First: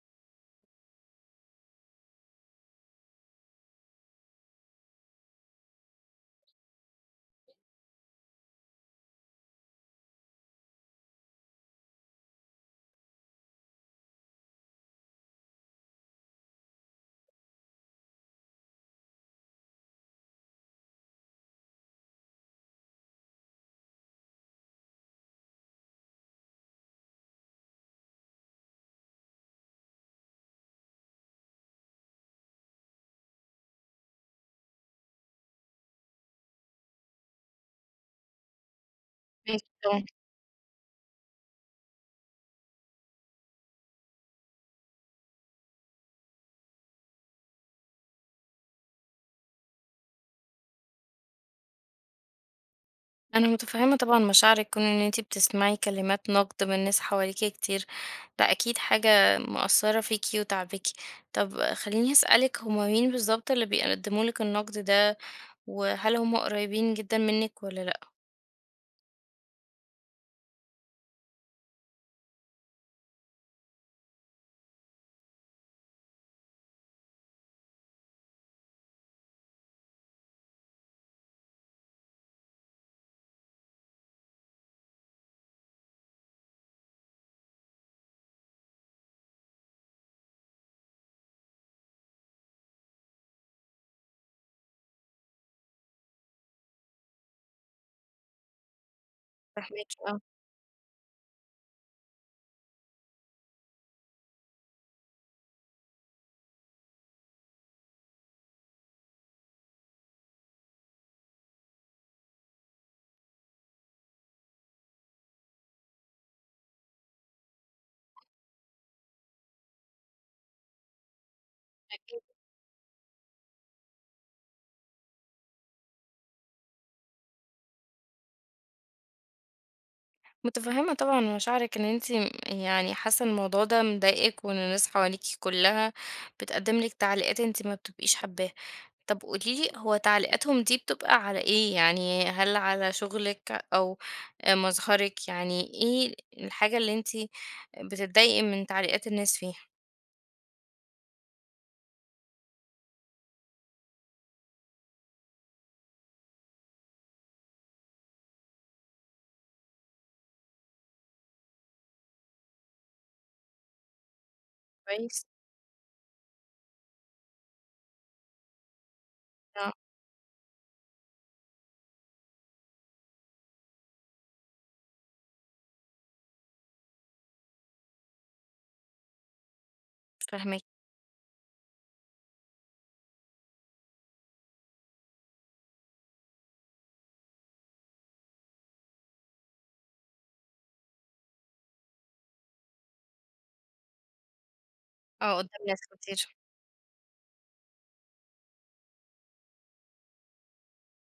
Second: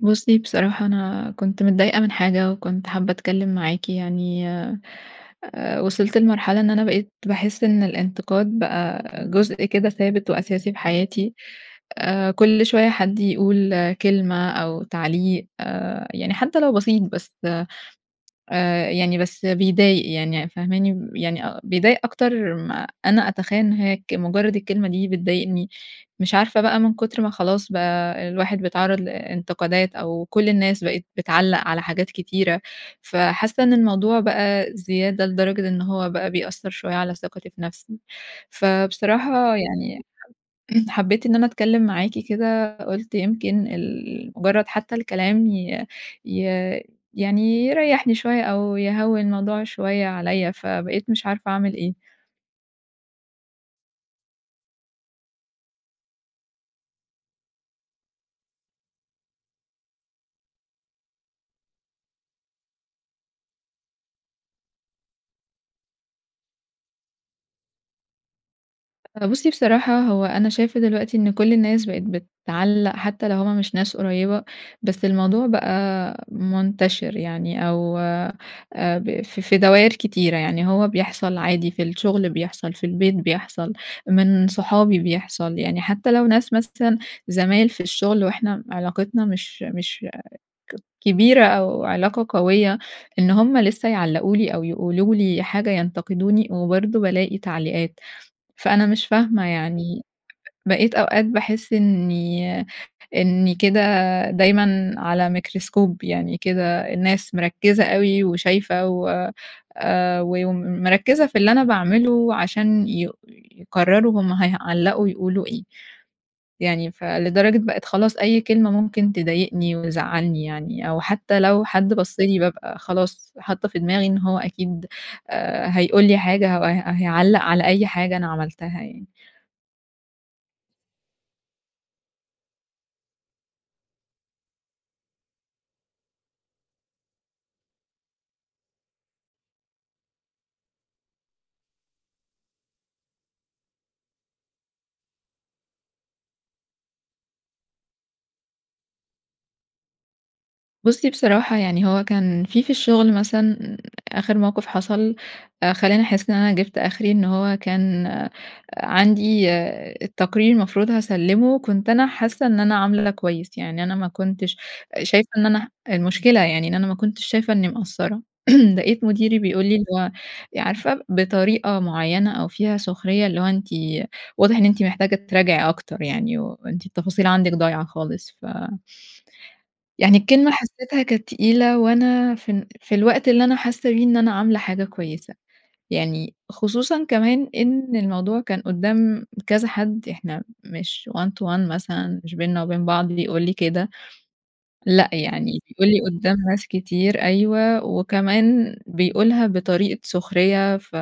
بُصّي بصراحة أنا كنت متضايقة من حاجة، وكنت حابّة أتكلّم معاكِ يعني، آآ وصلت لمرحلة إن أنا بقيت باحس إن الإنتقاد بقى جزء كده ثابت وأساسي في حياتي. آآ كل شوية حد يقول كلمة أو تعليق، يعني حتى لو بسيط، بس آآ يعني بس بيضايق يعني فاهماني؟ يعني بيضايق أكتر ما أنا أتخيّل إن هيّ ك مجرّد الكلمة دي بتضايقني، مش عارفة بقى من كتر ما خلاص بقى الواحد بيتعرّض لإنتقادات، أو كُل الناس بقِت بتعلّق على حاجات كتيرة، فحاسة إن الموضوع بقى زيادة لدرجة إن هو بقى بيأثّر شوية على ثقتي في نفسي. فبصراحة يعني [unintelligible] حبّيت إن أنا أتكلّم معاكِ كده، قُلت يمكن ال مجرّد حتّى الكلام ي ي يعني يريحني شوية، أو يهوّن موضوع شوية عليّا. فبقيت مش عارفة أعمل إيه. أنا مُتفهّمة طبعًا مشاعرِك. كون إن أنتِ بتسمعي كلمات نقد من ناس حواليكِ كتير، ده أكيد حاجة مأثّرة فيكِ وتاعباكِ. طب خلّيني أسألِك، هُم مين بالضبط اللي بيقدّموا لِك النقد ده؟ وهل هُم قريبين جدًا منِك والّا لأ؟ أ بُصي بصراحة، هو أنا شايفة دلوقتي إن كل الناس بقت بتعلق حتى لو هم مش ناس قريبة، بس الموضوع بقى منتشر يعني أو آآ، ب ف في دواير كتيرة، يعني هو بيحصل عادي في الشغل، بيحصل في البيت، بيحصل من صحابي، بيحصل يعني حتى لو ناس مثلًا زمايل في الشغل وإحنا علاقتنا مش مش ك كبيرة أو علاقة قوية إن هم لسه يعلقوا لي أو يقولوا لي حاجة، ينتقدوني، وبرضه بالاقي تعليقات. فأنا مش فاهمة فاهماكِ، يعني، آه. بقيت أوقات باحس إني إني كده دايمًا على ميكروسكوب يعني كده الناس مركزة أوي وشايفة و آآ، و ومركزة في اللي أنا باعمله عشان يقو يقرروا هم هيعلقوا يقولوا إيه. يعني فلدرجة بقت خلاص أي كلمة ممكن تضايقني وزعلني يعني، أو حتى لو حد بص أكيد. لي، بابقى خلاص، حاطة في دماغي إن هو أكيد آآ، هيقول لي حاجة أو هي هيعلق على أي حاجة أنا عملتها يعني. متفهِّمة طبعًا مشاعرِك إن أنتِ يعني حاسّة الموضوع ده مضايقِك، وإن الناس حواليكِ كلَّها بتقدّم لِك تعليقات أنتِ ما بتبقيش حابّاها. طب قولي لي هو تعليقاتهم دي بتبقى على إيه يعني، هل على شغلِك أو آآ، مظهرِك، يعني إيه الحاجة اللي أنتِ بتتضايقي من تعليقات الناس فيها؟ بُصّي، بصراحة يعني هو كان في في الشغل مثلًا، آخر موقف حصل آآ، خلّاني أحس إن أنا جبت آخري، إن هو كان عندي التقرير المفروض هاسلِّمه، كنت أنا حاسّة إن أنا عاملة كويس، يعني أنا ما كنتش كويس. شايفة إن أنا المشكلة يعني إن أنا ما كنتش شايفة إني مقصرّة، لاقيت مديري بيقول آه. لي اللي هو عارفة بطريقة معيّنة أو فيها سخرية، اللي هو "أنتِ واضح إن أنتِ محتاجة تراجعي أكتر يعني، وأنتِ التفاصيل عندِك ضايعة خالص." ف يعني الكلمة فاهماكِ. حسّيتها كانت تقيلة، وأنا في ال في الوقت اللي أنا حاسّة بيه إن أنا عاملة حاجة كويسة. يعني خصوصًا كمان إن الموضوع كان قدّام كذا حد، إحنا مش one to one مثلًا، مش بيننا وبين بعض بيقول لي كده، لأ آه، قدام يعني ناس بيقول لي كتير. قدّام ناس كتير، أيوه وكمان بيقولها بطريقة سخرية، ف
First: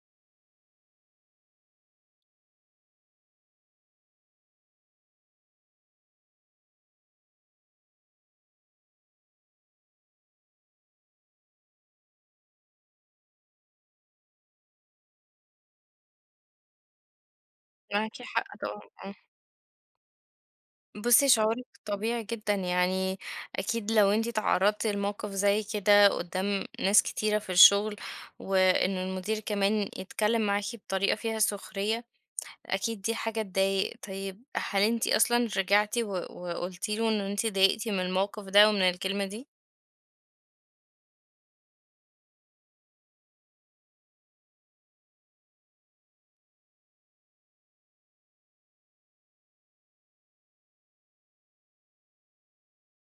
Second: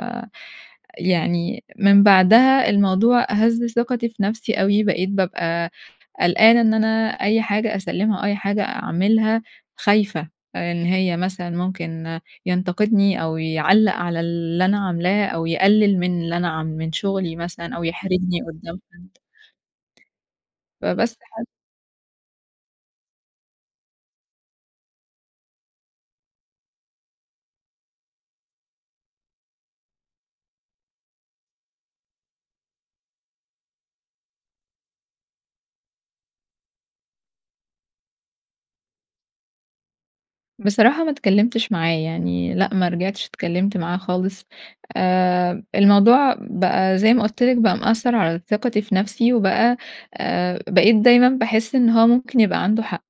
يعني من بعدها الموضوع هزّ ثِقتي في نفسي أوي، بقيت بابقى قلقانة إن أنا أي حاجة أسلِّمها أو أي حاجة أعملها، خايفة آآ، إن هي مثلًا ممكن ينتقدني، أو يعلَّق على اللي أنا عاملاه، أو يقلِّل من اللي أنا ع من شغلي مثلًا أو معاكِ يحرجني حق، طبعًا، قدّام آه. حد. فبس بُصّي، حا شعورِك طبيعي جدًا، يعني أكيد لو أنتِ اتعرضتِ لموقف زي كده قدَّام ناس كتيرة في الشغل، وإنه المدير كمان يتكلِّم معاكِ بطريقة فيها سخرية، أكيد دي حاجة تضايق. طيب، هل أنتِ أصلًا رجعتِ و وقلتِ له إن أنتِ اتضايقتِ من الموقف ده ومن الكلمة دي؟ بصراحة ما اتكلّمتش معاه، يعني لأ، ما رجعتش اتكلّمت معاه خالص. آآ، الموضوع بقى زي ما قُلت لِك بقى مأثّر على ثقتي في نفسي وبقى آآ، بقيت دايمًا باحس إن هو ممكن يبقى عنده حق،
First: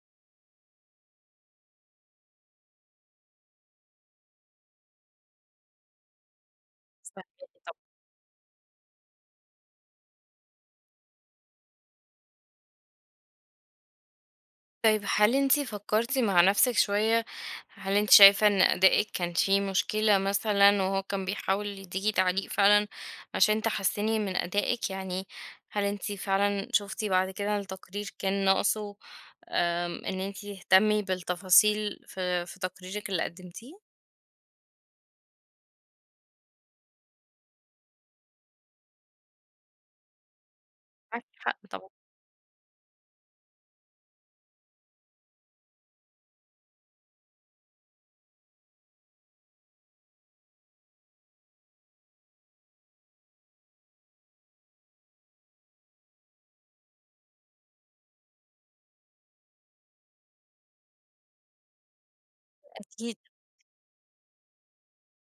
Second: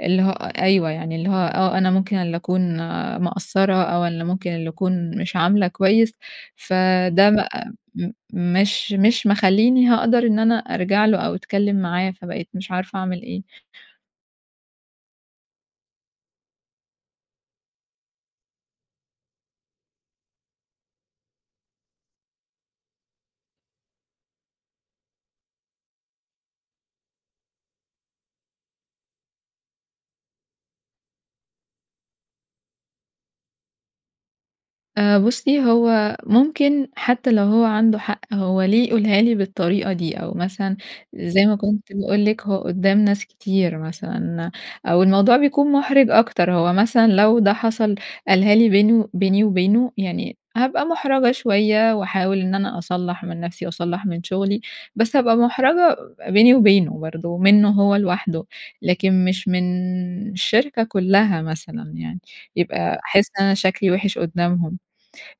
اللي هو أ أيوه. يعني اللي هو آه، أنا ممكن اللي أكون مقصّرة أو اللي ممكن اللي أكون مش عاملة كويس، س فده فاهماكِ بقى طبعًا. م مش مش مخلّيني هاقدر إن أنا أرجع له أو أتكلّم معاه، فبقيت مش عارفة أعمل إيه؟ طيب، هل أنتِ فكّرتِ مع نفسِك شوية؟ هل أنتِ شايفة إن أدائِك كان فيه مشكلة مثلًا وهو كان بيحاول يدّيكِ تعليق فعلًا عشان تحسّني من أدائِك، يعني هل أنتِ فعلًا شُفتِ بعد كده التقرير كان ناقصه آمم، إن أنتِ تهتمّي بالتفاصيل في في تقريرِك اللي قدّمتيه؟ آآ، بُصّي، هو ممكن حتّى لو هو عنده حق، هو ليه يقولها لي بالطريقة دي؟ أو مثلًا معاكِ زي ما حق طبعًا. كنت باقول لِك هو قدّام ناس كتير مثلًا، أو الموضوع بيكون مُحرِج أكتر، هو مثلًا لو ده حصل قالها لي بينه بيني وبينه، يعني هابقى مُحرَجة شوية واحاول إن أنا أصلّح من نفسي واصلّح من شغلي، بس هابقى مُحرَجة بيني وبينه برضه منّه هو لوحده، لكن مش من الشركة كُلّها مثلًا يعني، ده يبقى أكيد. أحس إن أنا شكلي وِحِش قدّامهم.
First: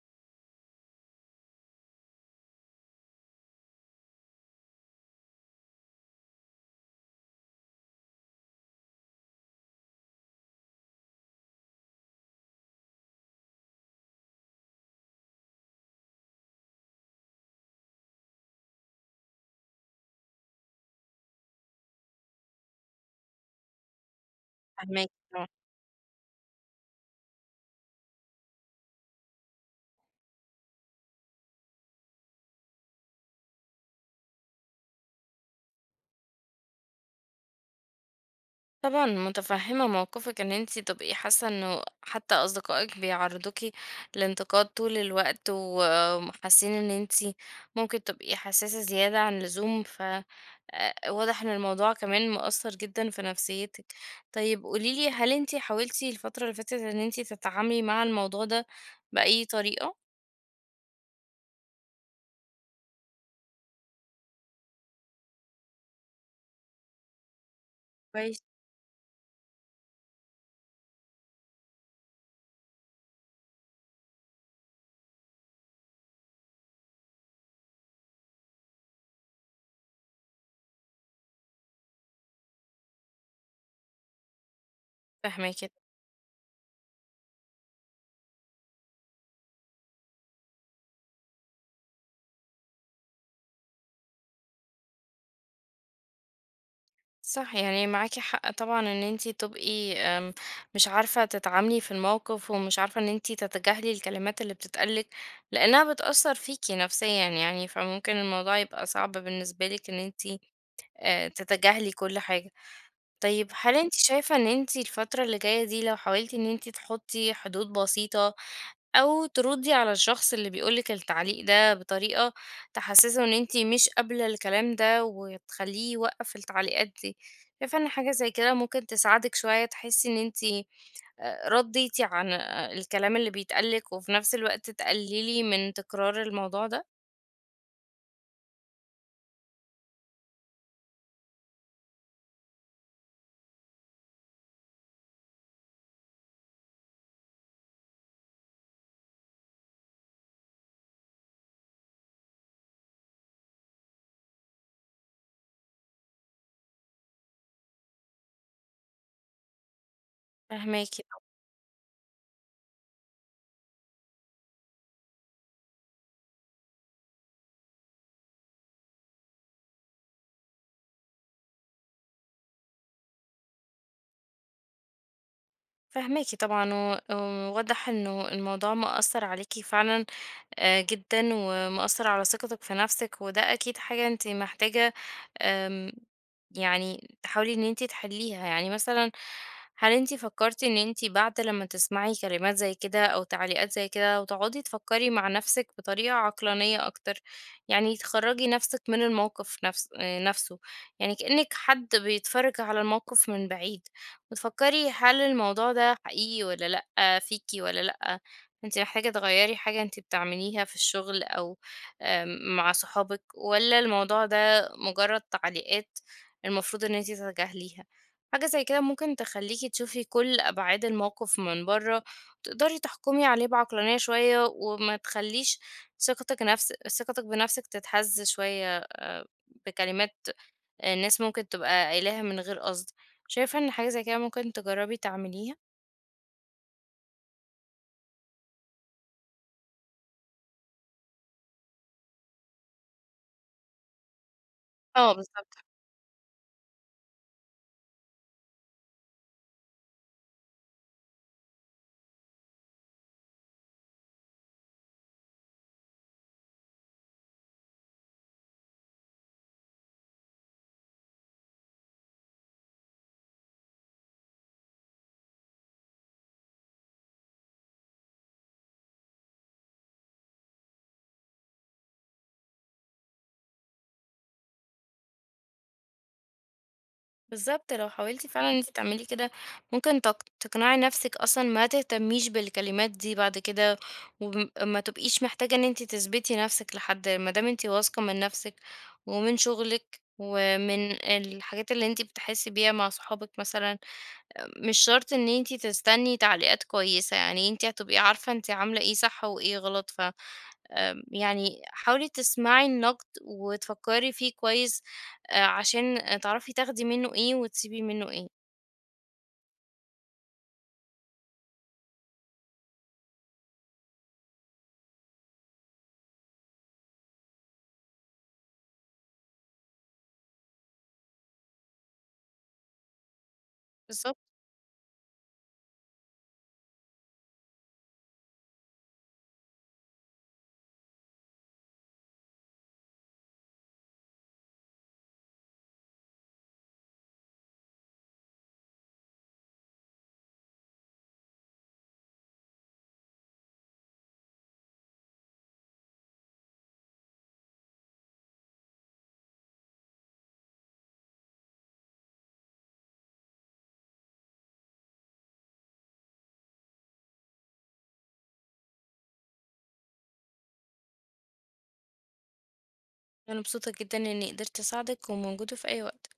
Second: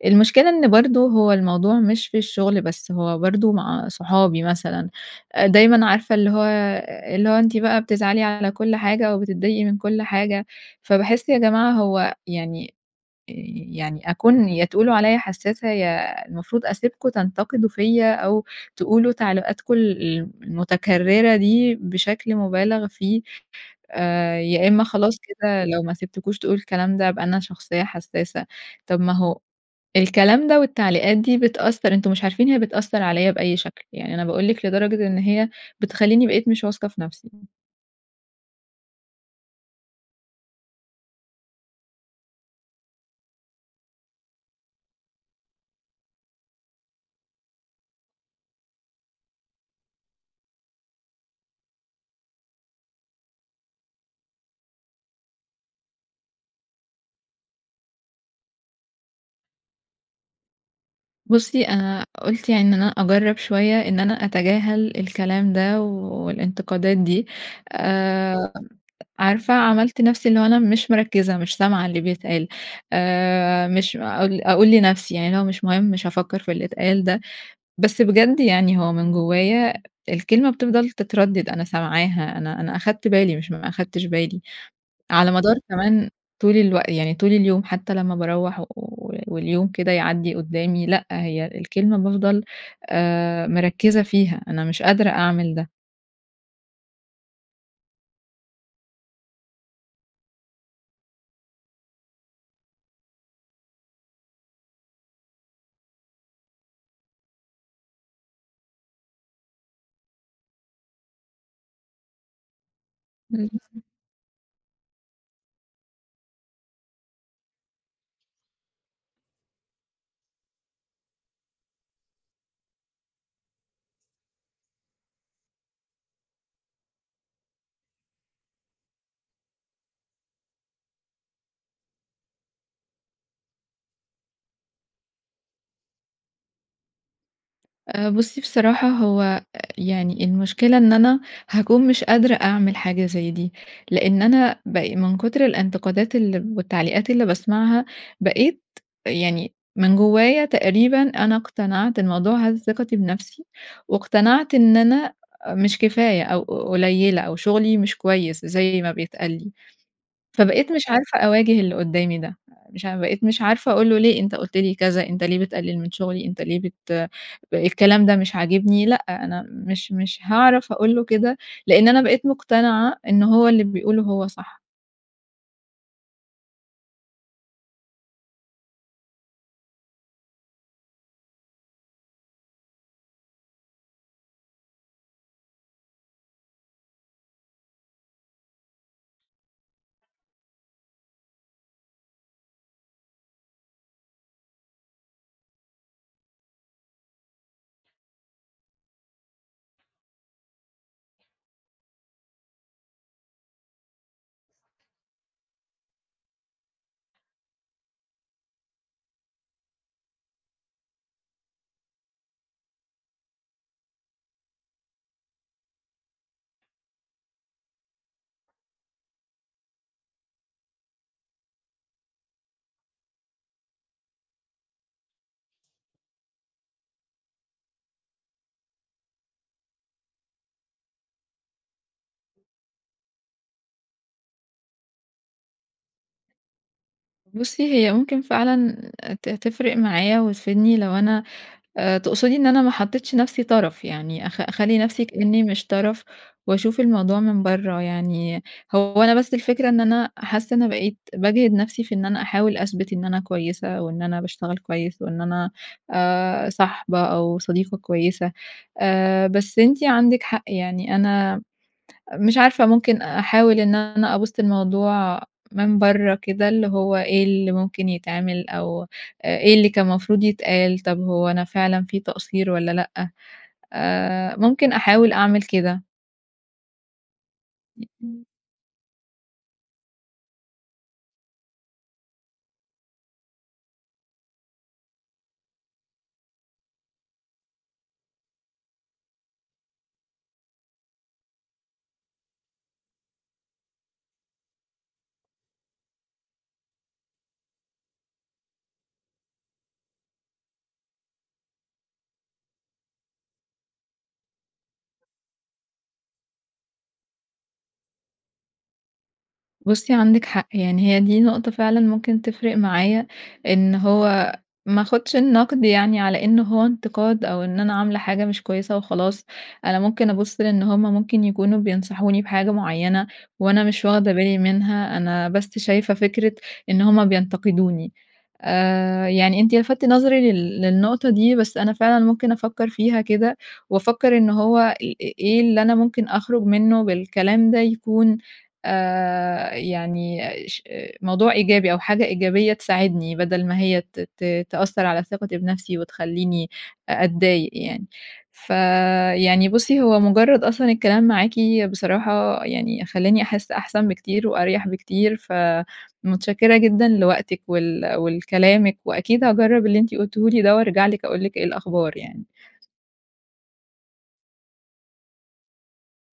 المشكلة إن برضه هو الموضوع مش في الشغل بس، هو برضه مع صحابي مثلًا، أ دايمًا عارفة اللي هو أ اللي هو أنتِ بقى بتزعلي على كل حاجة أو بتضايقي من كل حاجة، فباحس يا جماعة هو يعني آآ، يعني أكون يا تقولوا عليّا حسّاسة، يا المفروض أسيبكم تنتقدوا فيَّ أو تقولوا تعليقاتكم ال ال المتكرّرة دي بشكل مُبالغ فيه، آآ، يا إمّا فاهماكِ خلاص آه. كده لو ما سِبتكوش تقولوا الكلام ده، أبقى أنا شخصية حسّاسة، طب ما هو الكلام ده والتعليقات دي بتأثّر، أنتم مش عارفين هي بتأثّر عليّا بأي شكل. يعني أنا باقول لِك لدرجة إن هي بتخلّيني بقيت مش واثقة في نفسي. طبعًا متفهمة موقفِك إن أنتِ تبقي حاسة إنه حتى أصدقائِك بيعرضوكِ لإنتقاد طول الوقت وحاسين إن أنتِ ممكن تبقي حساسة زيادة عن اللزوم، فواضح إن الموضوع كمان مأثر جدًا في نفسيتِك. طيب قولي لي هل أنتِ حاولتِ الفترة اللي فاتت إن أنتِ تتعاملي مع الموضوع ده بأي طريقة؟ بُصّي أنا قُلت يعني إن أنا أجرب شوية إن أنا أتجاهل الكلام ده والانتقادات دي، كويس. آآ عارفة عملت نفسي إن هو أنا مش مركِزة، مش سامعة اللي بيتقال، آآ مش أقول أقول لنفسي يعني اللي هو مش مُهم، مش هافكر في اللي اتقال ده، بس بجد يعني هو من جوايا الكلمة بتفضل تتردد، أنا سامعاها، أنا أنا أخدت بالي مش ما أخدتش بالي، على مدار فاهماكِ. كمان طول الوق يعني طول اليوم حتى لمّا باروَّح و واليوم كده يعدي قدامي، لأ، هي الكلمة بافضل آآ مركِزة فيها، أنا مش قادرة أعمل ده. صح، يعني معاكِ حق طبعًا إن أنتِ تبقي آمم، مش عارفة تتعاملي في الموقف ومش عارفة إن أنتِ تتجاهلي الكلمات اللي بتتقال لِك لأنها بتأثر فيكِ نفسيًا يعني فممكن الموضوع يبقى صعب بالنسبة لِك إن أنتِ آآ تتجاهلي كل حاجة. طيب هل اهم. أنتِ شايفة إن أنتِ الفترة اللي جاية دي لو حاولتِ إن أنتِ تحُطي حدود بسيطة أو ترُدي على الشخص اللي بيقول لِك التعليق ده بطريقة تحسسّه إن أنتِ مش قابلة الكلام ده وتخلّيه يوقف التعليقات دي، شايفة إن حاجة زي كده ممكن تساعدِك شوية تحسي إن أنتِ رديتِ عن الكلام اللي بيتقال لِك وفي نفس الوقت تقللي من تكرار الموضوع ده؟ آآ، بُصي بصراحة، هو آآ، يعني المشكلة إن أنا هاكون مش قادرة أعمل حاجة زي دي، لأن أنا ب من كتر الانتقادات ال والتعليقات اللي باسمعها بقيت يعني من جوايا تقريبًا أنا اقتنعت، الموضوع هز ثقتي بنفسي واقتنعت إن أنا مش كفاية أو قليلة أو شغلي مش كويس زي ما بيتقال لي، فبقيت مش فاهماكِ، عارفة طبعًا. أواجه اللي قدامي ده. مش عا بقيت مش عارفة أقول له ليه أنت قلت لي كذا؟ أنت ليه بتقلل من شغلي؟ أنت ليه بت الكلام ده مش عاجبني، لأ أنا مش مش هاعرف أقول له كده، لأن أنا بقيت مقتنعة إن هو اللي بيقوله هو صح. فاهماكِ طبعًا، و واضح إنه الموضوع مأثر عليِكِ فعلًا آآ، جدًا، ومأثر على ثقتِك في نفسِك، وده أكيد حاجة أنتِ محتاجة آمم، يعني تحاولي إن أنتِ تحليها، يعني مثلًا هل أنتِ فكرتِ إن أنتِ بعد لما تسمعي كلمات زي كده أو تعليقات زي كده وتقعدي تفكري مع نفسِك بطريقة عقلانية أكتر، يعني تخرّجي نفسِك من الموقف نفس آآ، نفسه يعني كإنِك حد بيتفرج على الموقف من بعيد وتفكري هل الموضوع ده حقيقي والّا لأ؟ فيكِ والّا لأ؟ أنتِ محتاجة تغيّري حاجة أنتِ بتعمليها في الشغل أو آآ، مع صحابِك؟ والّا الموضوع ده مجرد تعليقات المفروض إن أنتِ تتجاهليها؟ حاجة زي كده ممكن تخليكِ تشوفي كل أبعاد الموقف من بره، وتقدري تحكمي عليه بعقلانية شوية وما تخليش ثقتِك نفس ثقتِك بنفسِك تتهز شوية آآ، بكلمات الناس ممكن تبقى قايلاها من غير قصد. شايفة إن حاجة زي كده ممكن تجربي تعمليها؟ بُصّي، هي ممكن فعلًا ت تفرق معايا وتفيدني لو أنا آآ تقصدي إن أنا ما حطيتش نفسي طرف يعني، أخ أخلي نفسي آه، كإني بالضبط. مش طرف، وأشوف الموضوع من برّه يعني، هو أنا بس الفكرة إن أنا حاسّة أنا بقيت باجهِد نفسي في إن أنا أحاول أثبت إن أنا كويسة، وإن أنا باشتغل كويس وإن أنا آآ، صاحبة أو صديقة كويسة آآ، بس أنتِ عندك حق يعني، أنا مش عارفة ممكن أحاول إن أنا أبُصّ للموضوع من برّه كده، اللي هو إيه اللي ممكن يتعمل، أو إ إيه اللي كان مفروض يتقال، طب هو أنا فعلًا في تقصير والَّا لأ، آآ ممكن أحاول أعمل كده. بالضبط، لو امم. حاولتِ فعلًا إن أنت تعملي كده ممكن تق تقنعي نفسك أصلًا ما تهتميش بالكلمات دي بعد كده، وما ب ما تبقيش محتاجة إن أنتِ تثبتِي نفسِك لحد ما دام أنتِ واثقة من نفسِك، ومن شغلِك، ومن الحاجات اللي أنتِ بتحسِي بيها مع صحابِك مثلًا، مش شرط إن أنتِ تستني تعليقات كويسة، يعني أنتِ هتبقي عارفة أنتِ عاملة إيه صح وإيه غلط، ف امم يعني حاولي تسمعي النقد وتفكّري فيه آآ كويس عشان تعرفي تاخدي منُّه إيه، وتسيبي منُّه إيه. بُصّي، عندِك حق يعني هي دي نقطة فعلًا ممكن تفرق معايا، إن هو ما اخدش النقد يعني على إن هو انتقاد، أو إن أنا عاملة حاجة مش كويسة وخلاص، أنا ممكن أبُصّ لأن هم ممكن يكونوا بينصحوني بحاجة معيّنة، وأنا مش واخدة بالضبط. بالي منها، أنا بس شايفة فكرة إن هم بينتقدوني آآ، يعني أنتِ لفتِّ نظري لل للنقطة دي، بس أنا فعلًا ممكن أفكّر فيها كده، وأفكّر إنه هو إ إ إيه اللي أنا ممكن أخرج منه بالكلام ده يكون آآ، يعني ش موضوع إيجابي أو حاجة إيجابية تساعدني، بدل ما هي ت ت تأثَّر على ثِقتي بنفسي وتخليني أ أتضايق يعني، فيعني بُصّي هو مجرّد أصلًا الكلام معاكِ بصراحة يعني خلّاني أحسّ أحسن بكتير وأريح بكتير، فمتشكِّرة جدًا لوقتِك، ول ولكلامِك وأكيد هاجرَّب اللي أنتِ قلتيه لي ده، وأرجع لِك أقول لِك إيه الأخبار يعني. أنا مبسوطة جدًا إني قدرت أساعدِك، وموجودة في أي وقت.